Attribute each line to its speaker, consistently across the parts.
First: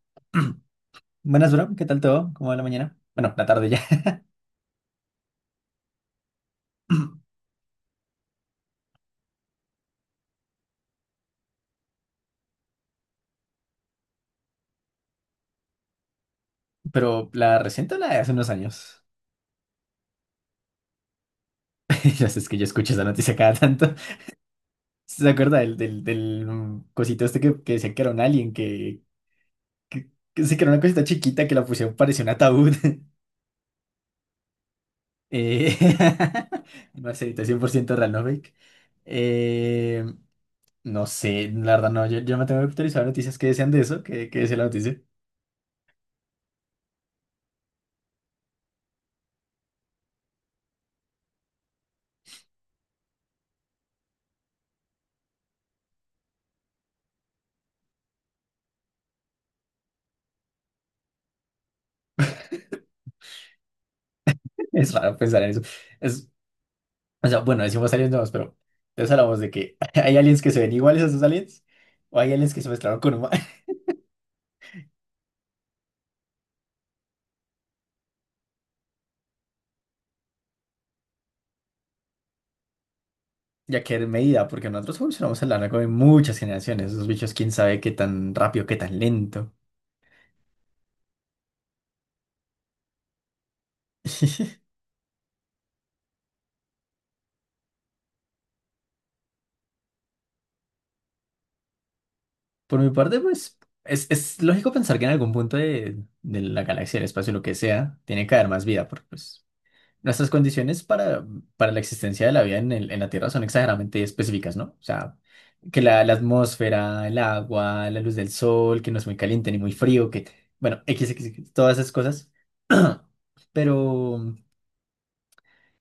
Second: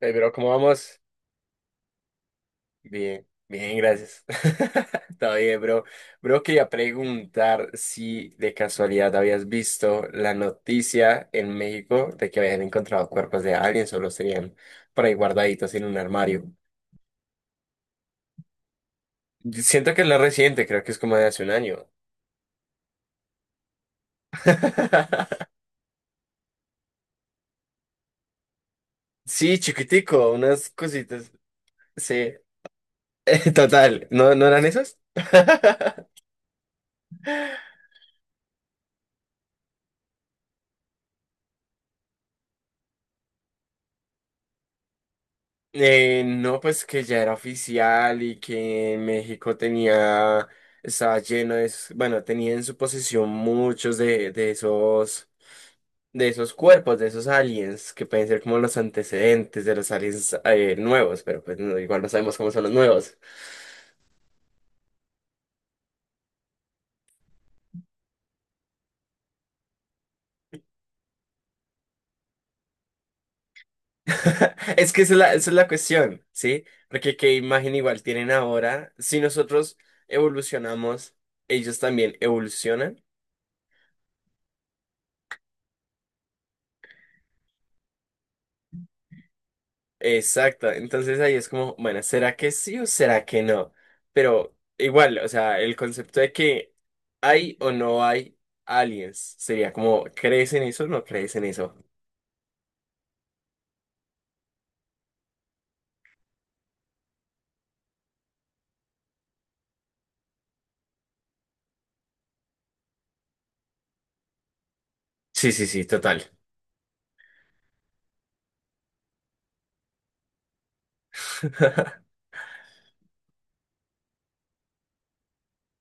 Speaker 1: Hey, bro, ¿cómo vamos?
Speaker 2: Buenas, bro. ¿Qué tal todo? ¿Cómo va la mañana?
Speaker 1: Bien,
Speaker 2: Bueno, la tarde
Speaker 1: bien,
Speaker 2: ya.
Speaker 1: gracias. Está bien, bro. Bro, quería preguntar si de casualidad habías visto la noticia en México de que habían encontrado cuerpos de aliens o los tenían por ahí guardaditos en un armario.
Speaker 2: Pero la reciente o la de hace unos años.
Speaker 1: Siento que es la reciente, creo que es como de hace un año.
Speaker 2: Ya sabes que yo escucho esa noticia cada tanto. ¿Sí? ¿Se acuerda del cosito este que decía que era un alien? Que,
Speaker 1: Sí, chiquitico,
Speaker 2: que sí, que
Speaker 1: unas
Speaker 2: era una cosita
Speaker 1: cositas.
Speaker 2: chiquita que la pusieron, parecía un
Speaker 1: Sí,
Speaker 2: ataúd.
Speaker 1: total. ¿No, no eran esas?
Speaker 2: Eh, Marcelita, 100% real, no fake. Eh, no sé, la verdad no. Yo me tengo que actualizar noticias que decían de eso, que decía la noticia.
Speaker 1: No, pues que ya era oficial y que México tenía, estaba lleno de, esos, bueno, tenía en su posesión muchos de esos, de esos cuerpos, de esos aliens, que pueden ser como los antecedentes de los aliens nuevos, pero pues no, igual no sabemos cómo son los nuevos.
Speaker 2: Es raro pensar en eso. Es, O sea, bueno, decimos aliens nuevos, pero entonces hablamos de que hay aliens que se ven iguales a esos aliens o hay aliens que se mezclaron con humanos.
Speaker 1: Es que esa es esa es la cuestión, ¿sí? Porque qué imagen igual tienen ahora, si nosotros evolucionamos, ellos también evolucionan.
Speaker 2: Ya que en medida, porque nosotros evolucionamos a lo largo de muchas generaciones. Esos bichos, quién sabe qué tan rápido, qué tan lento.
Speaker 1: Exacto, entonces ahí es como, bueno, ¿será que sí o será que no? Pero igual, o sea, el concepto de que hay o no hay aliens sería como, ¿crees en eso o no crees en eso?
Speaker 2: Por mi parte, pues es lógico pensar que en algún punto de la galaxia, el espacio, lo que sea, tiene que haber más vida porque pues nuestras condiciones para la existencia de la vida en la Tierra son exageradamente específicas, ¿no? O sea,
Speaker 1: Sí, sí,
Speaker 2: que
Speaker 1: sí,
Speaker 2: la
Speaker 1: total.
Speaker 2: atmósfera, el agua, la luz del sol, que no es muy caliente ni muy frío, que bueno, X, X, X, todas esas cosas. Pero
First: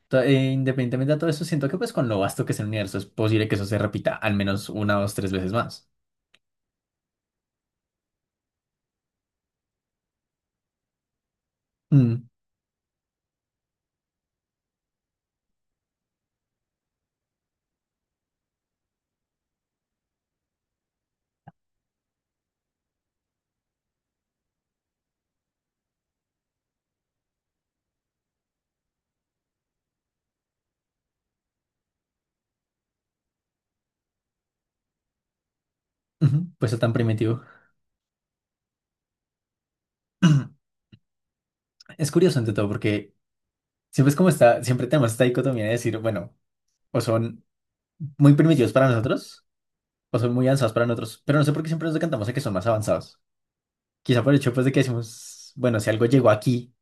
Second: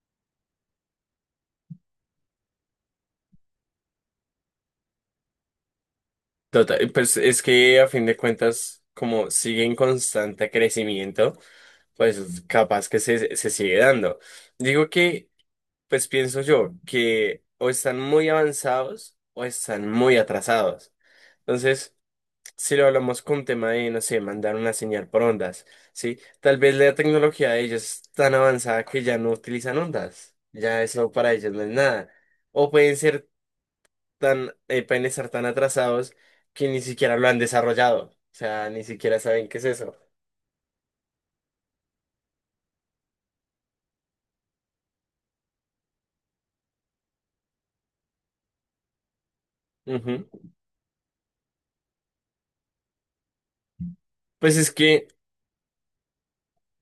Speaker 2: independientemente de todo eso, siento que pues con lo vasto que es el universo es posible que eso se repita al menos una, dos, tres veces más.
Speaker 1: Total, pues es que a fin de cuentas, como sigue en constante crecimiento,
Speaker 2: Mm,
Speaker 1: pues capaz que se sigue dando. Digo que, pues pienso yo, que o están muy avanzados o están muy atrasados. Entonces, si lo hablamos con un tema de, no sé, mandar una señal por ondas, ¿sí? Tal vez la tecnología de ellos es tan avanzada que ya no utilizan ondas, ya eso para ellos no es nada. O pueden ser tan, pueden estar tan atrasados
Speaker 2: ujú.
Speaker 1: que
Speaker 2: Pues eso
Speaker 1: ni
Speaker 2: tan
Speaker 1: siquiera lo han
Speaker 2: primitivo.
Speaker 1: desarrollado, o sea, ni siquiera saben qué es eso.
Speaker 2: Es curioso ante todo porque siempre es como está, siempre tenemos esta dicotomía de decir, bueno, o son muy primitivos para nosotros, o
Speaker 1: Ujú.
Speaker 2: son muy avanzados para nosotros, pero no sé por qué siempre nos decantamos a que son más avanzados. Quizá por el hecho
Speaker 1: Pues
Speaker 2: pues de
Speaker 1: es
Speaker 2: que
Speaker 1: que,
Speaker 2: decimos, bueno, si algo llegó aquí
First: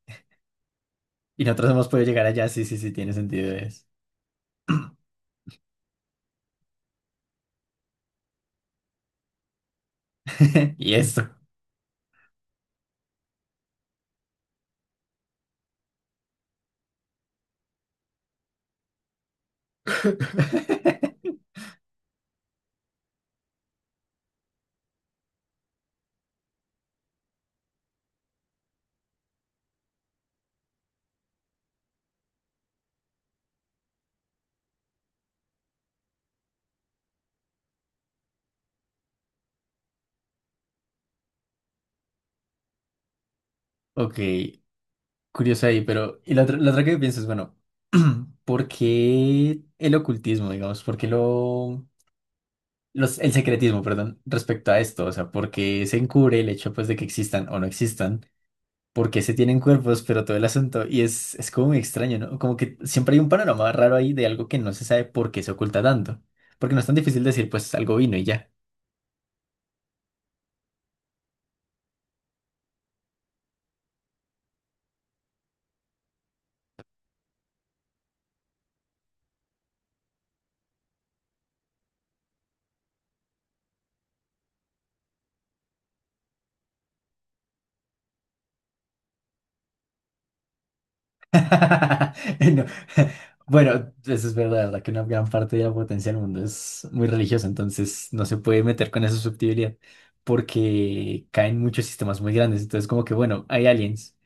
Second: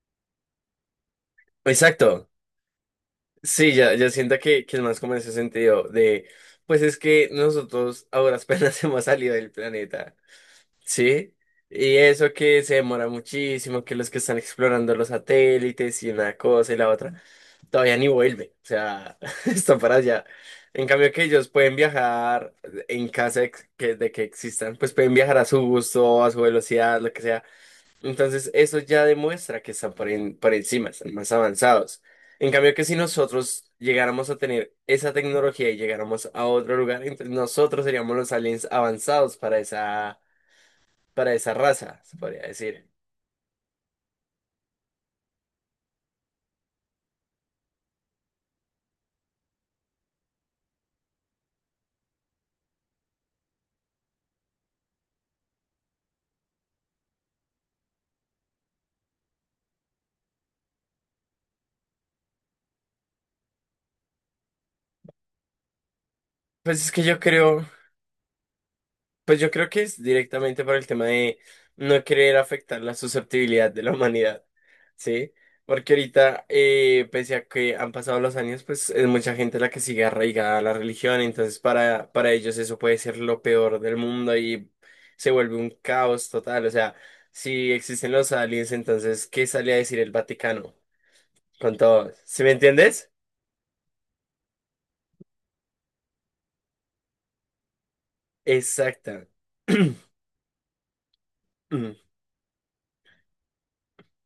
Speaker 2: y nosotros hemos podido llegar
Speaker 1: exacto,
Speaker 2: allá, sí, sí, sí, tiene sentido
Speaker 1: sí,
Speaker 2: es.
Speaker 1: ya, ya siento que es más como en ese sentido de, pues es que nosotros ahora apenas hemos salido del planeta.
Speaker 2: Y esto.
Speaker 1: Sí, y eso que se demora muchísimo, que los que están explorando los satélites y una cosa y la otra, todavía ni vuelve, o sea, está para allá. En cambio que ellos pueden viajar en caso de de que existan, pues pueden viajar a su gusto, a su velocidad, lo que sea. Entonces, eso ya demuestra que están por, en- por encima, están más avanzados. En cambio que si nosotros llegáramos a tener esa tecnología y llegáramos a otro lugar, entonces nosotros seríamos los aliens avanzados para esa raza, se podría decir.
Speaker 2: Ok, curioso ahí, pero y la otra que pienso es, bueno, ¿por qué el ocultismo, digamos? ¿Por qué el secretismo, perdón, respecto a esto? O sea, ¿por qué se encubre el hecho pues de que existan o no existan? Porque se tienen cuerpos, pero todo el asunto. Y es como muy extraño, ¿no? Como que siempre hay un panorama raro ahí de algo que no se sabe por qué se oculta tanto. Porque no
Speaker 1: Pues
Speaker 2: es
Speaker 1: es
Speaker 2: tan
Speaker 1: que yo
Speaker 2: difícil decir,
Speaker 1: creo,
Speaker 2: pues algo vino y ya.
Speaker 1: pues yo creo que es directamente por el tema de no querer afectar la susceptibilidad de la humanidad, ¿sí? Porque ahorita, pese a que han pasado los años, pues es mucha gente la que sigue arraigada a la religión, entonces para ellos eso puede ser lo peor del mundo y se vuelve un caos total, o sea, si existen los aliens, entonces, ¿qué sale a decir el Vaticano con todos? ¿Sí me
Speaker 2: No.
Speaker 1: entiendes?
Speaker 2: Bueno, eso es verdad, verdad que una gran parte de la potencia del mundo es muy religiosa, entonces no se puede meter con esa
Speaker 1: Exacta.
Speaker 2: susceptibilidad porque caen muchos sistemas muy grandes. Entonces, como que bueno, hay aliens.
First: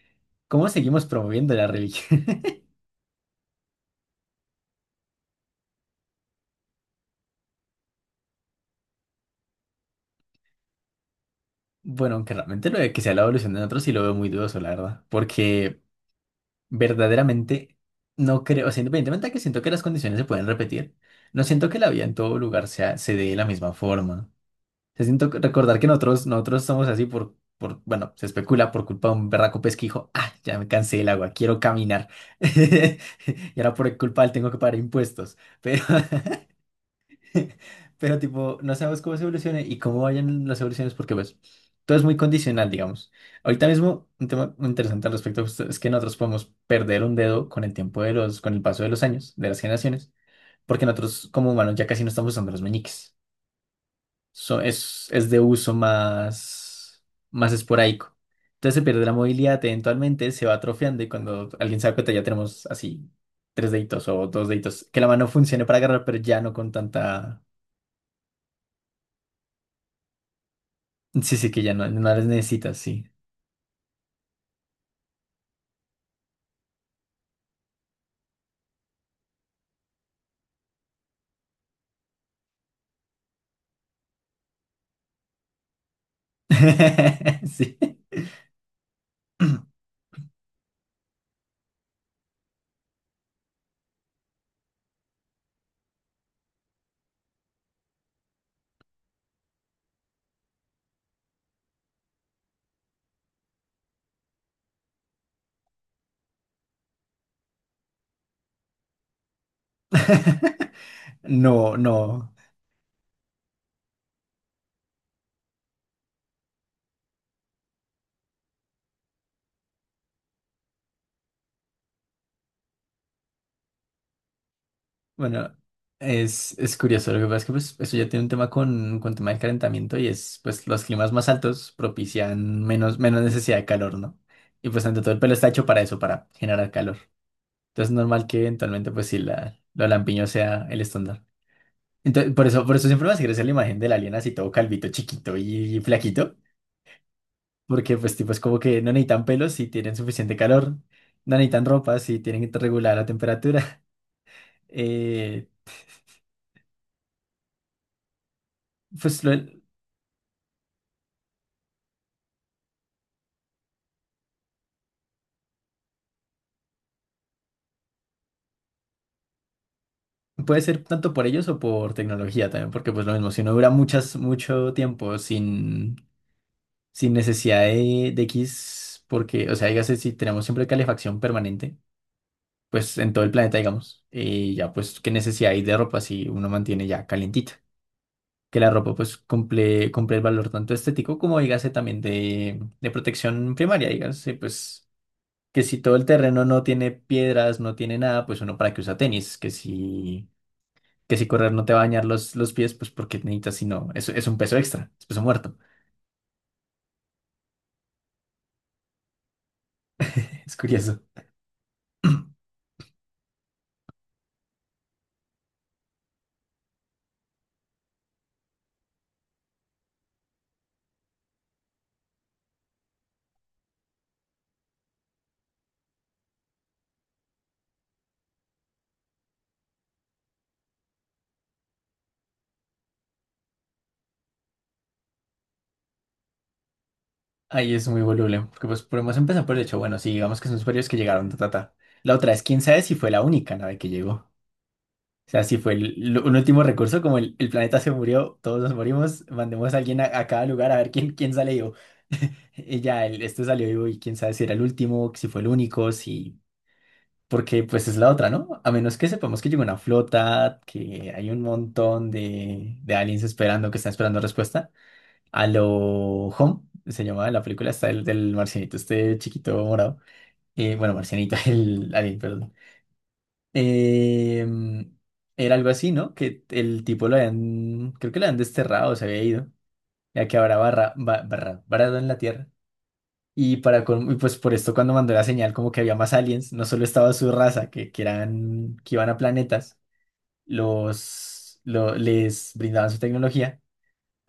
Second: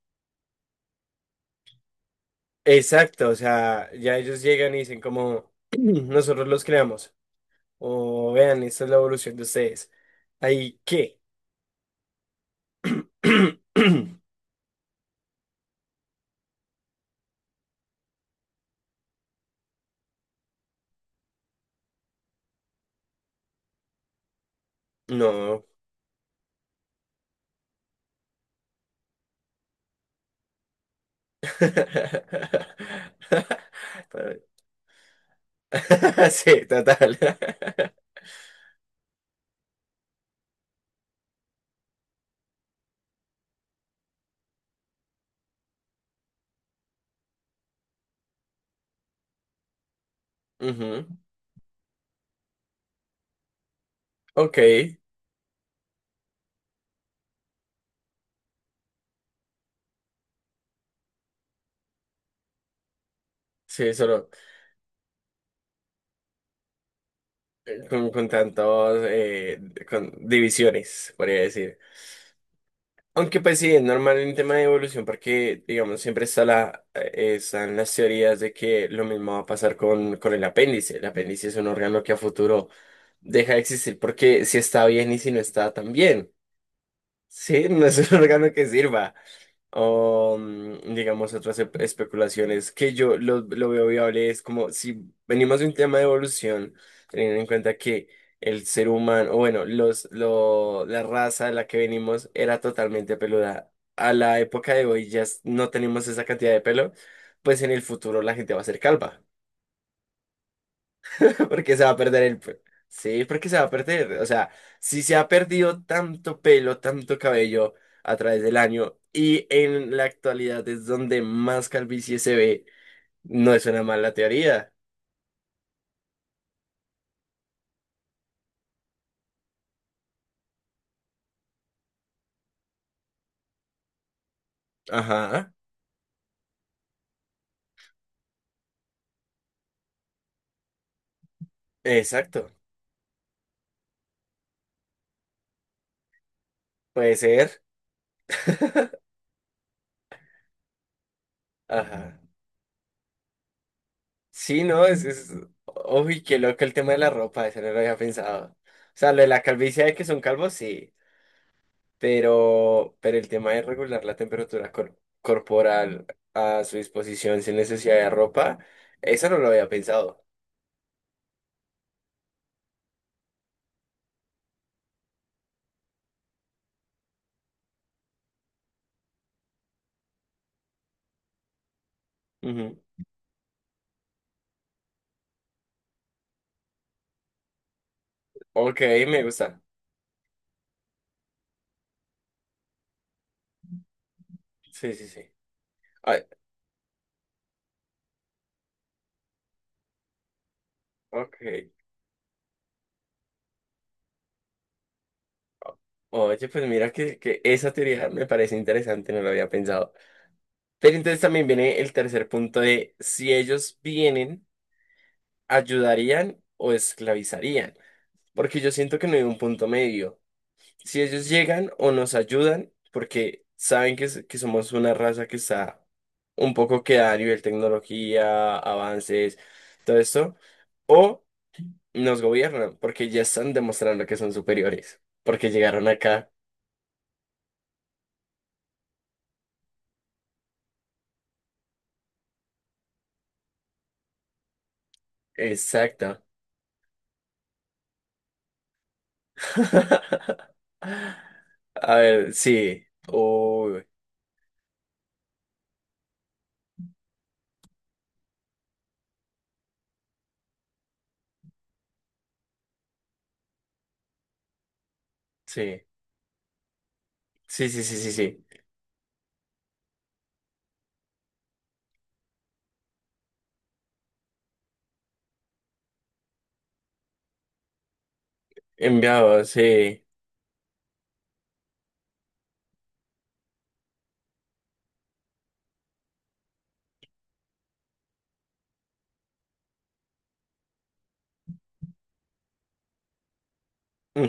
Speaker 2: ¿Cómo seguimos promoviendo la religión?
Speaker 1: Exacto, o sea, ya ellos llegan y dicen como nosotros los creamos, o vean, esta es la evolución de ustedes. ¿Ahí qué?
Speaker 2: Bueno, aunque realmente lo de que sea la evolución de nosotros sí lo veo muy dudoso, la verdad. Porque verdaderamente no creo, o sea, independientemente de que siento que las condiciones se pueden repetir, no siento que la vida en todo lugar sea, se dé de la misma forma, ¿no? O sea, siento que
Speaker 1: No.
Speaker 2: recordar que nosotros somos así por, bueno, se especula por culpa de un berraco pesquijo. Ah, ya me cansé del agua, quiero caminar. Y ahora por culpa de él tengo que pagar impuestos. Pero,
Speaker 1: Sí, total.
Speaker 2: pero tipo, no sabemos cómo se evolucione y cómo vayan las evoluciones porque pues todo es muy condicional, digamos. Ahorita mismo un tema muy interesante al respecto justo es que nosotros podemos perder un dedo con el tiempo con el paso de los años, de las generaciones, porque
Speaker 1: Ujú.
Speaker 2: nosotros como humanos ya casi no estamos usando los meñiques.
Speaker 1: Ok,
Speaker 2: Es de uso más, más esporádico. Entonces se pierde la movilidad, eventualmente se va atrofiando y cuando alguien se da cuenta ya tenemos así tres
Speaker 1: sí,
Speaker 2: deditos o
Speaker 1: solo
Speaker 2: dos deditos, que la mano funcione para agarrar, pero ya no con tanta.
Speaker 1: con tantos, con divisiones,
Speaker 2: Sí,
Speaker 1: podría
Speaker 2: sí, que ya
Speaker 1: decir.
Speaker 2: no, no las necesitas, sí.
Speaker 1: Aunque pues sí, es normal en tema de evolución porque, digamos, siempre está la, están las teorías de que lo mismo va a pasar con el apéndice. El apéndice es un órgano que a futuro deja de existir porque si está bien y si no está tan bien. Sí,
Speaker 2: Sí.
Speaker 1: no es un órgano que sirva o digamos otras espe- especulaciones que yo lo veo viable es como si venimos de un tema de evolución, teniendo en cuenta que el ser humano, o bueno, la raza de la que venimos era totalmente peluda. A la época de hoy ya s- no tenemos esa cantidad de pelo, pues en el futuro la gente va a ser calva.
Speaker 2: No,
Speaker 1: Porque se va a perder
Speaker 2: no.
Speaker 1: el pelo. Sí, porque se va a perder. O sea, si se ha perdido tanto pelo, tanto cabello a través del año y en la actualidad es donde más calvicie se ve, no es una mala teoría.
Speaker 2: Bueno, es curioso. Lo que pasa es que pues eso ya tiene un tema con tema del calentamiento y es, pues, los climas más altos propician menos, menos necesidad de calor, ¿no? Y pues, ante todo, el pelo está
Speaker 1: Ajá,
Speaker 2: hecho para eso, para generar calor. Entonces, es normal que eventualmente, pues, sí, lo lampiño sea el estándar. Entonces,
Speaker 1: exacto.
Speaker 2: por eso siempre me hace gracia la imagen del alien así todo calvito, chiquito y flaquito.
Speaker 1: Puede ser.
Speaker 2: Porque pues tipo es como que no necesitan pelos si tienen suficiente calor, no necesitan ropa si
Speaker 1: Ajá.
Speaker 2: tienen regulada la temperatura.
Speaker 1: Sí, no, es...
Speaker 2: Eh,
Speaker 1: Uy, qué loco el tema de la ropa, eso no lo había pensado. O sea, lo
Speaker 2: pues
Speaker 1: de la calvicie de que son calvos, sí. Pero el tema es regular la temperatura cor- corporal a su disposición sin necesidad de ropa, eso no lo había pensado.
Speaker 2: puede ser tanto por ellos o por tecnología también, porque pues lo mismo, si uno dura mucho tiempo sin, sin necesidad de X, porque, o sea, dígase, si tenemos siempre calefacción permanente,
Speaker 1: Ujú.
Speaker 2: pues en todo el planeta, digamos, y ya pues qué necesidad hay de ropa si uno mantiene ya calientita. Que la
Speaker 1: Ok,
Speaker 2: ropa pues
Speaker 1: me gusta.
Speaker 2: cumple, cumple el valor tanto estético como dígase también de protección primaria, dígase pues
Speaker 1: Sí, sí, sí.
Speaker 2: que si todo el
Speaker 1: Ay,
Speaker 2: terreno no tiene piedras, no tiene nada, pues uno para qué usa tenis, que si
Speaker 1: ok.
Speaker 2: correr no te va a dañar los pies, pues porque necesitas, si no, es un peso extra, es peso muerto.
Speaker 1: Oye, pues mira que esa teoría me parece interesante, no lo había pensado.
Speaker 2: Es
Speaker 1: Pero
Speaker 2: curioso.
Speaker 1: entonces también viene el tercer punto de si ellos vienen, ayudarían o esclavizarían. Porque yo siento que no hay un punto medio. Si ellos llegan o nos ayudan, porque saben que, s- que somos una raza que está un poco queda a nivel tecnología, avances, todo esto, o nos gobiernan, porque ya están demostrando que son superiores, porque llegaron acá.
Speaker 2: Ahí es muy voluble, porque pues podemos empezar por el hecho, bueno, si digamos que son superiores que llegaron, ta, ta, ta. La otra es, quién sabe si fue la única nave que llegó. O sea, si fue
Speaker 1: Exacto.
Speaker 2: un último recurso, como el planeta se murió, todos nos morimos, mandemos a alguien a cada lugar a ver quién, quién sale vivo.
Speaker 1: A ver,
Speaker 2: Y
Speaker 1: sí.
Speaker 2: ya, este salió
Speaker 1: Uy,
Speaker 2: vivo y quién sabe si era el último, si fue el único, si... Porque pues es la otra, ¿no? A menos que sepamos que llegó una flota, que hay un montón de aliens esperando, que están esperando respuesta a lo
Speaker 1: sí.
Speaker 2: Home, se llamaba la película,
Speaker 1: Sí, sí,
Speaker 2: está
Speaker 1: sí,
Speaker 2: el
Speaker 1: sí,
Speaker 2: del
Speaker 1: sí.
Speaker 2: marcianito, este chiquito morado. Bueno, marcianito, el alien, perdón. Eh, era algo así, ¿no? Que el tipo lo habían, creo que lo habían desterrado, se había
Speaker 1: Enviado,
Speaker 2: ido,
Speaker 1: sí.
Speaker 2: ya que habrá barra, varado en la Tierra. Y, y pues por esto cuando mandó la señal como que había más aliens, no solo estaba su raza, que eran, que iban a planetas, les brindaban su tecnología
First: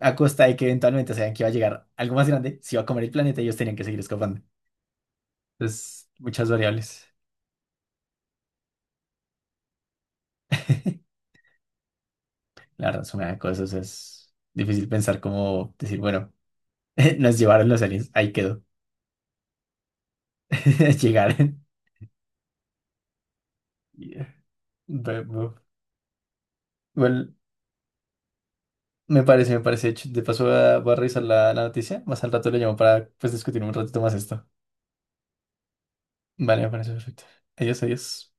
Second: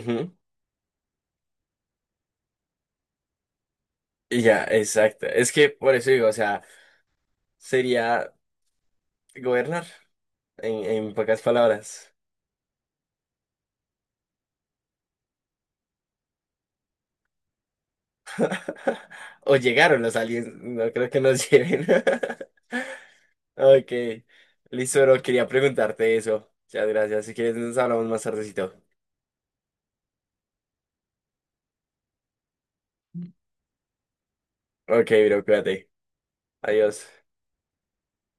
Speaker 2: a costa de que eventualmente sabían que iba a llegar algo más grande, se iba a comer el planeta y ellos tenían que seguir escapando.
Speaker 1: Y ya, exacto. Es que por
Speaker 2: Entonces,
Speaker 1: eso digo, o
Speaker 2: muchas
Speaker 1: sea,
Speaker 2: variables.
Speaker 1: sería gobernar, en pocas palabras.
Speaker 2: La verdad, suma de cosas es difícil pensar cómo decir, bueno, nos llevaron los aliens, ahí quedó.
Speaker 1: O llegaron los aliens, no creo que nos
Speaker 2: Llegaron.
Speaker 1: lleven. Ok,
Speaker 2: Yeah.
Speaker 1: listo, bro,
Speaker 2: Ve-
Speaker 1: quería
Speaker 2: bu-
Speaker 1: preguntarte eso. Muchas gracias. Si
Speaker 2: Igual,
Speaker 1: quieres, nos hablamos más tardecito.
Speaker 2: me parece, me parece. De hecho, de paso, voy a, voy a revisar la, la noticia. Más al rato le llamo para pues, discutir un ratito más esto.
Speaker 1: Ok, bro, cuídate.
Speaker 2: Vale, me parece
Speaker 1: Adiós.
Speaker 2: perfecto. Adiós, adiós.